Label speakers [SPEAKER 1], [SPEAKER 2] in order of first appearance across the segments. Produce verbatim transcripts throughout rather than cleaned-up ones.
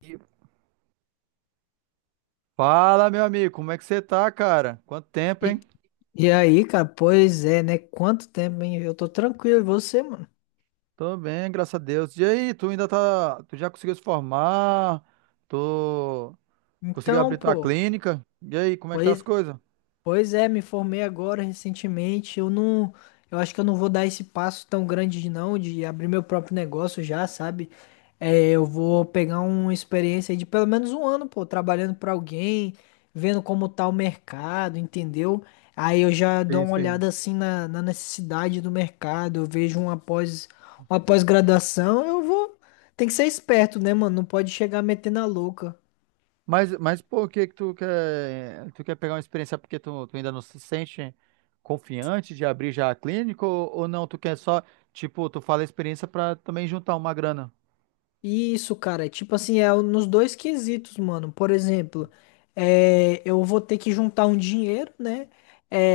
[SPEAKER 1] E Fala, meu amigo, como é que você tá, cara? Quanto tempo,
[SPEAKER 2] E,
[SPEAKER 1] hein?
[SPEAKER 2] e aí, cara, pois é, né? Quanto tempo, hein? Eu tô tranquilo, e você, mano?
[SPEAKER 1] Tô bem, graças a Deus. E aí, tu ainda tá, tu já conseguiu se formar? Tu conseguiu
[SPEAKER 2] Então,
[SPEAKER 1] abrir tua
[SPEAKER 2] pô,
[SPEAKER 1] clínica? E aí, como é que tá as
[SPEAKER 2] pois
[SPEAKER 1] coisas?
[SPEAKER 2] Pois é, me formei agora recentemente. Eu não, eu acho que eu não vou dar esse passo tão grande de não, de abrir meu próprio negócio já, sabe? É, eu vou pegar uma experiência aí de pelo menos um ano, pô, trabalhando para alguém, vendo como tá o mercado, entendeu? Aí eu já dou
[SPEAKER 1] Sim,
[SPEAKER 2] uma
[SPEAKER 1] sim.
[SPEAKER 2] olhada assim na, na necessidade do mercado, eu vejo uma pós, uma pós-graduação, eu vou. Tem que ser esperto, né, mano? Não pode chegar metendo a louca.
[SPEAKER 1] Mas, mas por que que tu quer, tu quer pegar uma experiência porque tu, tu ainda não se sente confiante de abrir já a clínica ou, ou não? Tu quer só, tipo, tu fala a experiência pra também juntar uma grana?
[SPEAKER 2] Isso, cara, é tipo assim, é nos dois quesitos, mano. Por exemplo, é, eu vou ter que juntar um dinheiro, né?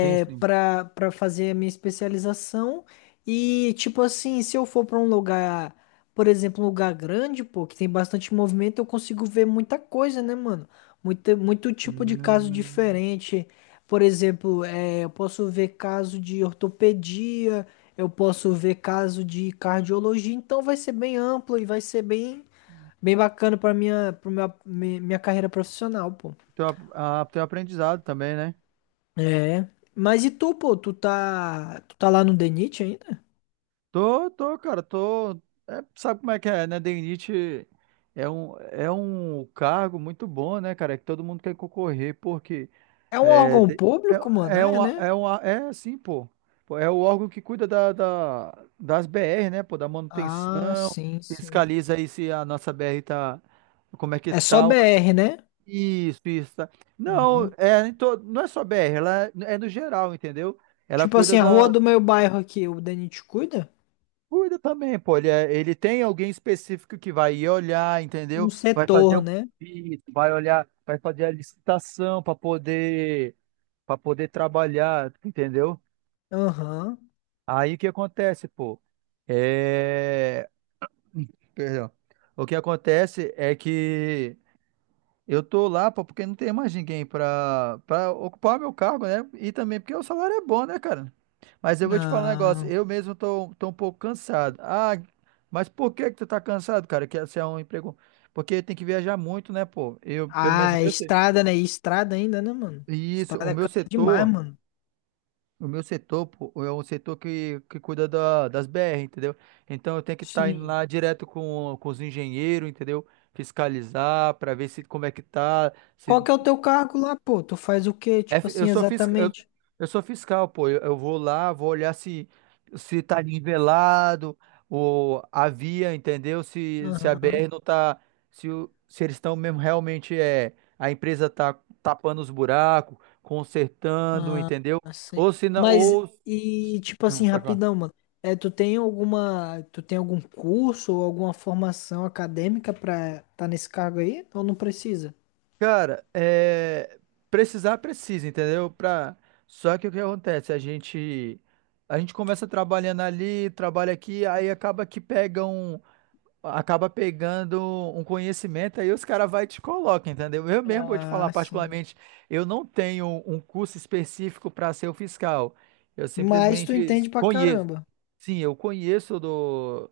[SPEAKER 1] Sim, sim.
[SPEAKER 2] pra, pra fazer a minha especialização. E, tipo assim, se eu for pra um lugar, por exemplo, um lugar grande, pô, que tem bastante movimento, eu consigo ver muita coisa, né, mano? Muito, muito tipo de caso
[SPEAKER 1] Hum,
[SPEAKER 2] diferente. Por exemplo, é, eu posso ver caso de ortopedia. Eu posso ver caso de cardiologia, então vai ser bem amplo e vai ser bem, bem bacana para minha, para minha, mi- minha carreira profissional, pô.
[SPEAKER 1] teu, ap- a, teu aprendizado também, né?
[SPEAKER 2] É. Mas e tu, pô? Tu tá, tu tá lá no DENIT ainda?
[SPEAKER 1] Tô, tô, cara, tô. É, sabe como é que é, né? Denite é um, é um cargo muito bom, né, cara? é Que todo mundo quer concorrer, porque
[SPEAKER 2] É um
[SPEAKER 1] é,
[SPEAKER 2] órgão
[SPEAKER 1] te-
[SPEAKER 2] público,
[SPEAKER 1] é,
[SPEAKER 2] mano?
[SPEAKER 1] é,
[SPEAKER 2] É,
[SPEAKER 1] uma,
[SPEAKER 2] né?
[SPEAKER 1] é, uma, é assim, pô. Pô, é o órgão que cuida da, da- das B R, né, pô? Da
[SPEAKER 2] Ah,
[SPEAKER 1] manutenção,
[SPEAKER 2] sim, sim.
[SPEAKER 1] fiscaliza aí se a nossa B R tá. Como é que
[SPEAKER 2] É só
[SPEAKER 1] tá? o-
[SPEAKER 2] B R, né?
[SPEAKER 1] Isso, isso. Tá. Não,
[SPEAKER 2] Aham.
[SPEAKER 1] é, em to- não é só B R, ela é, é no geral, entendeu? Ela
[SPEAKER 2] Tipo assim,
[SPEAKER 1] cuida
[SPEAKER 2] a rua
[SPEAKER 1] da.
[SPEAKER 2] do meu bairro aqui, o DENIT cuida?
[SPEAKER 1] Cuida também, pô. Ele, é- ele tem alguém específico que vai ir olhar,
[SPEAKER 2] Um
[SPEAKER 1] entendeu? Vai fazer
[SPEAKER 2] setor,
[SPEAKER 1] um
[SPEAKER 2] né?
[SPEAKER 1] pedido, vai olhar, vai fazer a licitação para poder, para poder trabalhar, entendeu?
[SPEAKER 2] Aham.
[SPEAKER 1] Aí o que acontece, pô? É... Perdão. O que acontece é que eu tô lá, pô, porque não tem mais ninguém pra, pra ocupar meu cargo, né? E também porque o salário é bom, né, cara? Mas eu vou te falar um negócio,
[SPEAKER 2] Ah,
[SPEAKER 1] eu mesmo tô, tô um pouco cansado. Ah, mas por que que tu tá cansado, cara? Que esse é um emprego. Porque tem que viajar muito, né, pô? Eu, pelo menos o
[SPEAKER 2] ah, é
[SPEAKER 1] meu setor.
[SPEAKER 2] estrada, né? E estrada ainda, né, mano?
[SPEAKER 1] Isso, o
[SPEAKER 2] Estrada
[SPEAKER 1] meu
[SPEAKER 2] cansa demais,
[SPEAKER 1] setor,
[SPEAKER 2] mano.
[SPEAKER 1] o meu setor, pô, é um setor que, que cuida da, das B R, entendeu? Então eu tenho que estar indo
[SPEAKER 2] Sim.
[SPEAKER 1] lá direto com, com os engenheiros, entendeu? Fiscalizar para ver se como é que tá.
[SPEAKER 2] Qual
[SPEAKER 1] se
[SPEAKER 2] que é o teu cargo lá, pô? Tu faz o quê,
[SPEAKER 1] É
[SPEAKER 2] tipo
[SPEAKER 1] fi- eu
[SPEAKER 2] assim,
[SPEAKER 1] sou fiscal, eu,
[SPEAKER 2] exatamente?
[SPEAKER 1] eu sou fiscal, pô. Eu, eu vou lá, vou olhar se se tá nivelado o a via, entendeu? Se se a
[SPEAKER 2] Aham.
[SPEAKER 1] B R não tá, se o- se eles estão mesmo realmente é a empresa tá tapando os buracos, consertando,
[SPEAKER 2] Ah,
[SPEAKER 1] entendeu?
[SPEAKER 2] assim.
[SPEAKER 1] Ou se não,
[SPEAKER 2] Mas,
[SPEAKER 1] ou
[SPEAKER 2] e tipo
[SPEAKER 1] Hum,
[SPEAKER 2] assim,
[SPEAKER 1] pode falar.
[SPEAKER 2] rapidão, mano. É, tu tem alguma, tu tem algum curso ou alguma formação acadêmica pra tá nesse cargo aí? Ou não precisa?
[SPEAKER 1] Cara, é, precisar precisa, entendeu? Pra... Só que o que acontece? A gente a gente começa trabalhando ali, trabalha aqui, aí acaba que pegam acaba pegando um conhecimento, aí os caras vai e te colocam, entendeu? Eu mesmo vou te falar,
[SPEAKER 2] Ah, sim.
[SPEAKER 1] particularmente, eu não tenho um curso específico para ser o fiscal. Eu
[SPEAKER 2] Mas tu
[SPEAKER 1] simplesmente
[SPEAKER 2] entende pra
[SPEAKER 1] conheço.
[SPEAKER 2] caramba.
[SPEAKER 1] Sim, eu conheço do,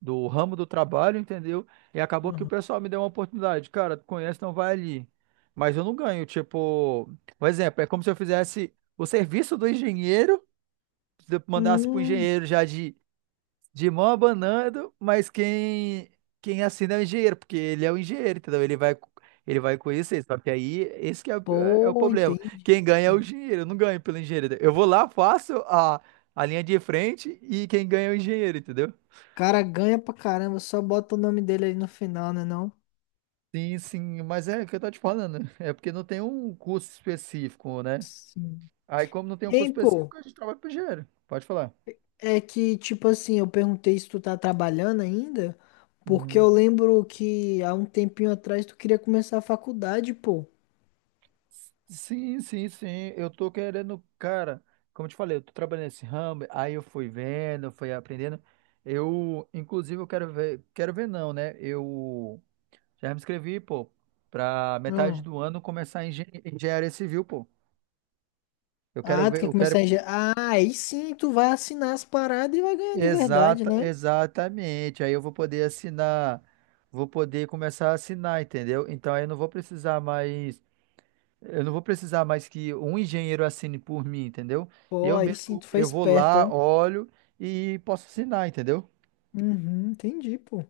[SPEAKER 1] do ramo do trabalho, entendeu? E acabou que o
[SPEAKER 2] Aham.
[SPEAKER 1] pessoal me deu uma oportunidade. Cara, tu conhece, não vai ali. Mas eu não ganho, tipo, por exemplo, é como se eu fizesse o serviço do engenheiro, se eu mandasse pro
[SPEAKER 2] Hum,
[SPEAKER 1] engenheiro já de de mão abanando, mas quem quem assina é o engenheiro, porque ele é o engenheiro, entendeu? Ele vai ele vai conhecer, só que aí esse que é, o- é é o
[SPEAKER 2] pô,
[SPEAKER 1] problema.
[SPEAKER 2] entendi.
[SPEAKER 1] Quem ganha é o
[SPEAKER 2] O
[SPEAKER 1] engenheiro, eu não ganho pelo engenheiro. Eu vou lá, faço a, a linha de frente e quem ganha é o engenheiro, entendeu?
[SPEAKER 2] cara ganha pra caramba, só bota o nome dele aí no final, né não?
[SPEAKER 1] Sim, sim, mas é o que eu tô te falando, é porque não tem um curso específico, né?
[SPEAKER 2] Sim.
[SPEAKER 1] Aí como não tem um curso
[SPEAKER 2] Hein, pô?
[SPEAKER 1] específico, a gente trabalha pro engenheiro. Pode falar.
[SPEAKER 2] É que, tipo assim, eu perguntei se tu tá trabalhando ainda, porque
[SPEAKER 1] Uhum.
[SPEAKER 2] eu lembro que há um tempinho atrás tu queria começar a faculdade, pô.
[SPEAKER 1] Sim, sim, sim. Eu tô querendo, cara, como eu te falei, eu tô trabalhando nesse ramo, aí eu fui vendo, fui aprendendo. Eu, inclusive, eu quero ver, quero ver não, né? Eu já me inscrevi, pô, pra metade
[SPEAKER 2] Hum.
[SPEAKER 1] do ano começar em engen- engenharia civil, pô. Eu quero
[SPEAKER 2] Ah, tu
[SPEAKER 1] ver,
[SPEAKER 2] quer
[SPEAKER 1] eu quero.
[SPEAKER 2] começar a engen... Ah, aí sim tu vai assinar as paradas e vai ganhar de verdade,
[SPEAKER 1] Exata,
[SPEAKER 2] né?
[SPEAKER 1] exatamente. Aí eu vou poder assinar, vou poder começar a assinar, entendeu? Então aí eu não vou precisar mais. Eu não vou precisar mais que um engenheiro assine por mim, entendeu?
[SPEAKER 2] Pô,
[SPEAKER 1] Eu
[SPEAKER 2] aí sim
[SPEAKER 1] mesmo,
[SPEAKER 2] tu foi
[SPEAKER 1] eu vou
[SPEAKER 2] esperto,
[SPEAKER 1] lá,
[SPEAKER 2] ó.
[SPEAKER 1] olho e posso assinar, entendeu?
[SPEAKER 2] Uhum, entendi, pô.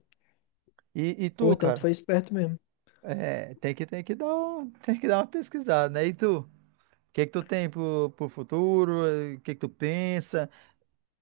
[SPEAKER 1] E, e
[SPEAKER 2] Pô,
[SPEAKER 1] tu,
[SPEAKER 2] então tu
[SPEAKER 1] cara,
[SPEAKER 2] foi esperto mesmo.
[SPEAKER 1] é, tem que, tem que dar, um- tem que dar uma pesquisada, né? E tu, o que é que tu tem pro, pro futuro? O que é que tu pensa?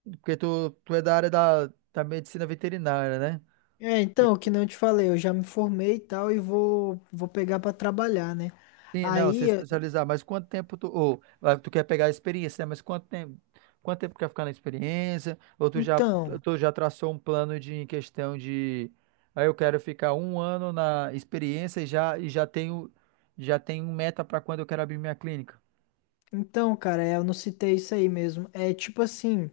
[SPEAKER 1] Porque tu, tu é da área da, da medicina veterinária, né?
[SPEAKER 2] É, então, que nem eu te falei, eu já me formei e tal e vou, vou pegar pra trabalhar, né?
[SPEAKER 1] Sim, não, se
[SPEAKER 2] Aí,
[SPEAKER 1] especializar, mas quanto tempo tu, ou, ah, tu quer pegar a experiência, né? Mas quanto tempo, quanto tempo quer ficar na experiência? Ou tu já,
[SPEAKER 2] então,
[SPEAKER 1] tu já traçou um plano de em questão de, aí eu quero ficar um ano na experiência e já, e já tenho, já tenho meta para quando eu quero abrir minha clínica.
[SPEAKER 2] então, cara, é, eu não citei isso aí mesmo. É tipo assim.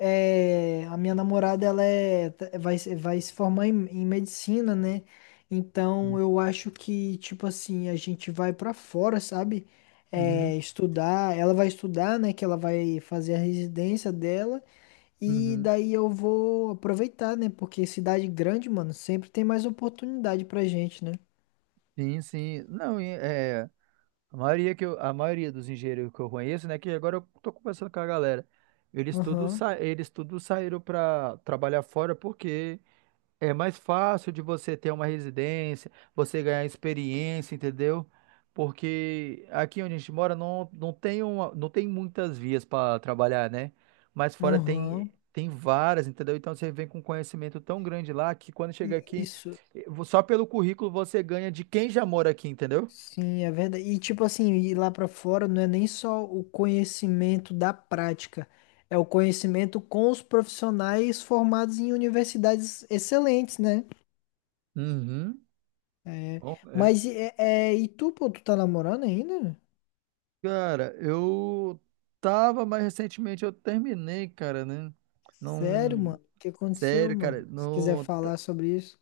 [SPEAKER 2] É, a minha namorada ela é, tá- vai, se- vai se formar em, em medicina, né? Então eu acho que, tipo assim, a gente vai pra fora, sabe?
[SPEAKER 1] Uhum,
[SPEAKER 2] É, estudar, ela vai estudar, né? Que ela vai fazer a residência dela, e
[SPEAKER 1] uhum.
[SPEAKER 2] daí eu vou aproveitar, né? Porque cidade grande, mano, sempre tem mais oportunidade pra gente, né?
[SPEAKER 1] Sim, sim. Não, e, é, a maioria que eu, a maioria dos engenheiros que eu conheço, né, que agora eu tô conversando com a galera, eles todos
[SPEAKER 2] Aham,
[SPEAKER 1] sa, eles todos saíram para trabalhar fora porque é mais fácil de você ter uma residência, você ganhar experiência, entendeu? Porque aqui onde a gente mora não, não tem uma, não tem muitas vias para trabalhar, né? Mas fora tem
[SPEAKER 2] aham.
[SPEAKER 1] tem várias, entendeu? Então você vem com um conhecimento tão grande lá que quando chega aqui,
[SPEAKER 2] Isso.
[SPEAKER 1] eh, vo- só pelo currículo você ganha de quem já mora aqui, entendeu?
[SPEAKER 2] Sim, é verdade. E tipo assim, ir lá pra fora não é nem só o conhecimento da prática, é o conhecimento com os profissionais formados em universidades excelentes, né?
[SPEAKER 1] Uhum.
[SPEAKER 2] É,
[SPEAKER 1] Bom, eh,
[SPEAKER 2] mas e- é, é, e tu, pô, tu tá namorando ainda?
[SPEAKER 1] cara, eu tava, mas recentemente eu terminei, cara, né?
[SPEAKER 2] Sério,
[SPEAKER 1] Não,
[SPEAKER 2] mano? O que aconteceu,
[SPEAKER 1] sério,
[SPEAKER 2] mano?
[SPEAKER 1] cara,
[SPEAKER 2] Se quiser
[SPEAKER 1] não.
[SPEAKER 2] falar sobre isso.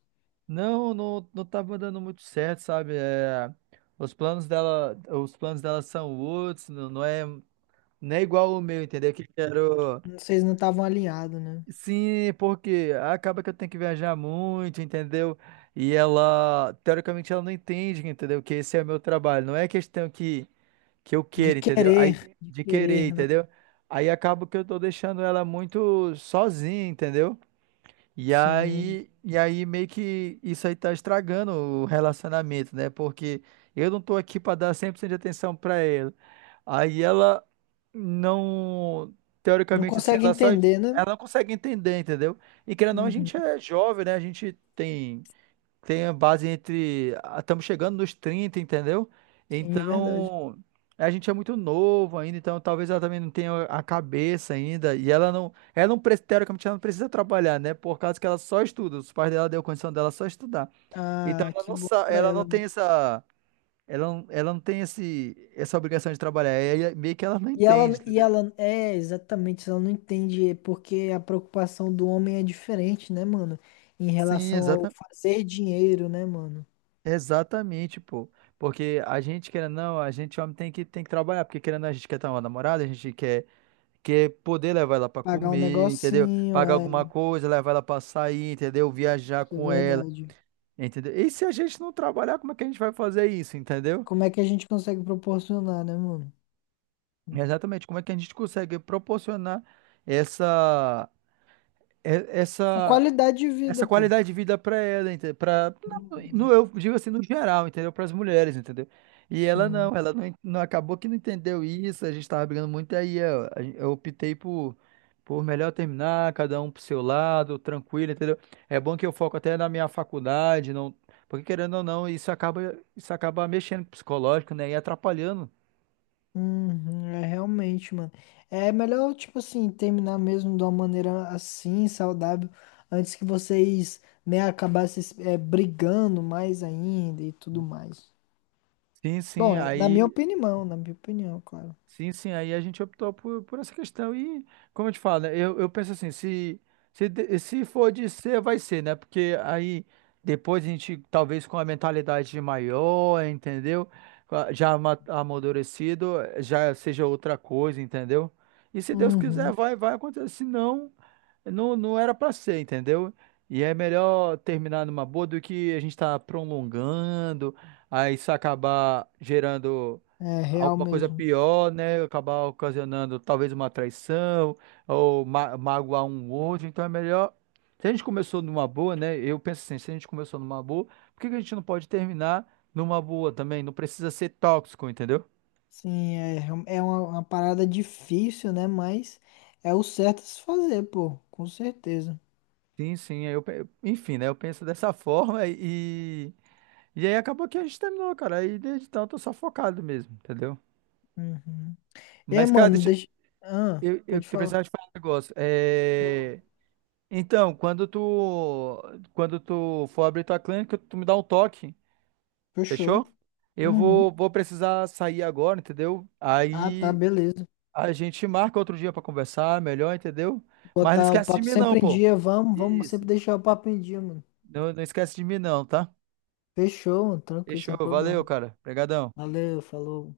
[SPEAKER 1] Não, não, não tá dando muito certo, sabe? É, os planos dela, os planos dela são outros, não, não é, não é igual o meu, entendeu? Que eu quero.
[SPEAKER 2] Não- vocês não estavam alinhados, né?
[SPEAKER 1] Sim, porque acaba que eu tenho que viajar muito, entendeu? E ela, teoricamente, ela não entende, entendeu? Que esse é o meu trabalho. Não é questão que, que eu
[SPEAKER 2] De
[SPEAKER 1] queira, entendeu? Aí,
[SPEAKER 2] querer, de
[SPEAKER 1] de querer,
[SPEAKER 2] querer, né?
[SPEAKER 1] entendeu? Aí acaba que eu tô deixando ela muito sozinha, entendeu? E
[SPEAKER 2] Sim.
[SPEAKER 1] aí, e aí meio que isso aí tá estragando o relacionamento, né? Porque eu não tô aqui pra dar cem por cento de atenção pra ela. Aí ela não,
[SPEAKER 2] Não
[SPEAKER 1] teoricamente assim,
[SPEAKER 2] consegue
[SPEAKER 1] ela só
[SPEAKER 2] entender, né?
[SPEAKER 1] ela não consegue entender, entendeu? E querendo ou não, a gente
[SPEAKER 2] Uhum.
[SPEAKER 1] é jovem, né? A gente tem tem a base entre. ah, Estamos chegando nos trinta, entendeu?
[SPEAKER 2] Sim, é verdade.
[SPEAKER 1] Então, a gente é muito novo ainda, então talvez ela também não tenha a cabeça ainda. E ela não. Ela não, pre- teoricamente, ela não precisa trabalhar, né? Por causa que ela só estuda. Os pais dela deu condição dela só estudar. Então
[SPEAKER 2] Ah,
[SPEAKER 1] ela
[SPEAKER 2] que
[SPEAKER 1] não,
[SPEAKER 2] bom
[SPEAKER 1] sa-
[SPEAKER 2] pra
[SPEAKER 1] ela
[SPEAKER 2] ela,
[SPEAKER 1] não
[SPEAKER 2] né?
[SPEAKER 1] tem essa. Ela não, ela não tem esse, essa obrigação de trabalhar. É, meio que ela não
[SPEAKER 2] E ela,
[SPEAKER 1] entende,
[SPEAKER 2] e
[SPEAKER 1] entendeu?
[SPEAKER 2] ela, é, exatamente, ela não entende porque a preocupação do homem é diferente, né, mano? Em
[SPEAKER 1] Sim,
[SPEAKER 2] relação ao
[SPEAKER 1] exata,
[SPEAKER 2] fazer dinheiro, né, mano?
[SPEAKER 1] exatamente, pô. Porque a gente, querendo ou não, a gente homem tem que, tem que trabalhar, porque querendo ou não, a gente quer ter uma namorada, a gente quer que é poder levar ela para
[SPEAKER 2] Pagar um
[SPEAKER 1] comer, entendeu?
[SPEAKER 2] negocinho,
[SPEAKER 1] Pagar
[SPEAKER 2] é,
[SPEAKER 1] alguma coisa, levar ela para sair, entendeu? Viajar
[SPEAKER 2] isso é
[SPEAKER 1] com ela,
[SPEAKER 2] verdade.
[SPEAKER 1] entendeu? E se a gente não trabalhar, como é que a gente vai fazer isso, entendeu?
[SPEAKER 2] Como é que a gente consegue proporcionar, né, mano?
[SPEAKER 1] Exatamente, como é que a gente consegue proporcionar essa, e-
[SPEAKER 2] A
[SPEAKER 1] essa
[SPEAKER 2] qualidade de
[SPEAKER 1] essa
[SPEAKER 2] vida, pô.
[SPEAKER 1] qualidade de vida para ela, entendeu? Para no
[SPEAKER 2] Uhum,
[SPEAKER 1] eu digo assim no geral, entendeu? Para as mulheres, entendeu? E ela
[SPEAKER 2] sim.
[SPEAKER 1] não, ela não, en- não acabou que não entendeu isso, a gente tava brigando muito aí, eu, a gen- eu optei por por melhor terminar, cada um pro seu lado, tranquilo, entendeu? É bom que eu foco até na minha faculdade, não, porque querendo ou não, isso acaba isso acaba mexendo com o psicológico, né? E atrapalhando.
[SPEAKER 2] Uhum, é realmente, mano. É melhor, tipo assim, terminar mesmo de uma maneira assim, saudável, antes que vocês, né, acabassem, é, brigando mais ainda e tudo mais.
[SPEAKER 1] Sim, sim.
[SPEAKER 2] Bom, é- na minha
[SPEAKER 1] Aí
[SPEAKER 2] opinião, na minha opinião, claro.
[SPEAKER 1] Sim, sim, aí a gente optou por, por essa questão. E, como eu te falo, né, eu, eu penso assim, se, se, de- se for de ser, vai ser, né? Porque aí depois a gente, talvez com a mentalidade maior, entendeu? Com a- Já ama- amadurecido, eh, já seja outra coisa, entendeu? E se Deus quiser,
[SPEAKER 2] Uhum.
[SPEAKER 1] vai, vai acontecer. Se não, não, não era pra ser, entendeu? E é melhor terminar numa boa do que a gente tá prolongando, aí isso acabar gerando
[SPEAKER 2] É real
[SPEAKER 1] alguma coisa
[SPEAKER 2] mesmo.
[SPEAKER 1] pior, né? Acabar ocasionando talvez uma traição ou ma magoar um outro. Então é melhor. Se a gente começou numa boa, né? Eu penso assim, se a gente começou numa boa, por que que a gente não pode terminar numa boa também? Não precisa ser tóxico, entendeu?
[SPEAKER 2] Sim, é, real- é uma, uma parada difícil, né? Mas é o certo a se fazer, pô, com certeza.
[SPEAKER 1] Sim, sim. aí Eu, pe- enfim, né? Eu penso dessa forma e. E aí acabou que a gente terminou, cara. Aí desde então eu tô só focado mesmo, entendeu?
[SPEAKER 2] Uhum. E,
[SPEAKER 1] Mas, cara,
[SPEAKER 2] mano,
[SPEAKER 1] deixa
[SPEAKER 2] deixa. Ah,
[SPEAKER 1] eu, eu, eu
[SPEAKER 2] pode falar.
[SPEAKER 1] precisava te falar um negócio.
[SPEAKER 2] Hum.
[SPEAKER 1] É. Então, quando tu, quando tu for abrir tua clínica, tu me dá um toque, fechou?
[SPEAKER 2] Fechou.
[SPEAKER 1] Eu
[SPEAKER 2] Uhum.
[SPEAKER 1] vou, vou precisar sair agora, entendeu?
[SPEAKER 2] Ah, tá,
[SPEAKER 1] Aí
[SPEAKER 2] beleza.
[SPEAKER 1] a gente marca outro dia pra conversar melhor, entendeu? Mas não
[SPEAKER 2] Botar o
[SPEAKER 1] esquece de
[SPEAKER 2] papo
[SPEAKER 1] mim não,
[SPEAKER 2] sempre em
[SPEAKER 1] pô.
[SPEAKER 2] dia, vamos, vamos
[SPEAKER 1] Isso.
[SPEAKER 2] sempre deixar o papo em dia, mano.
[SPEAKER 1] Não, não esquece de mim não, tá?
[SPEAKER 2] Fechou, mano, tranquilo, sem
[SPEAKER 1] Fechou, valeu,
[SPEAKER 2] problema.
[SPEAKER 1] cara. Obrigadão.
[SPEAKER 2] Valeu, falou.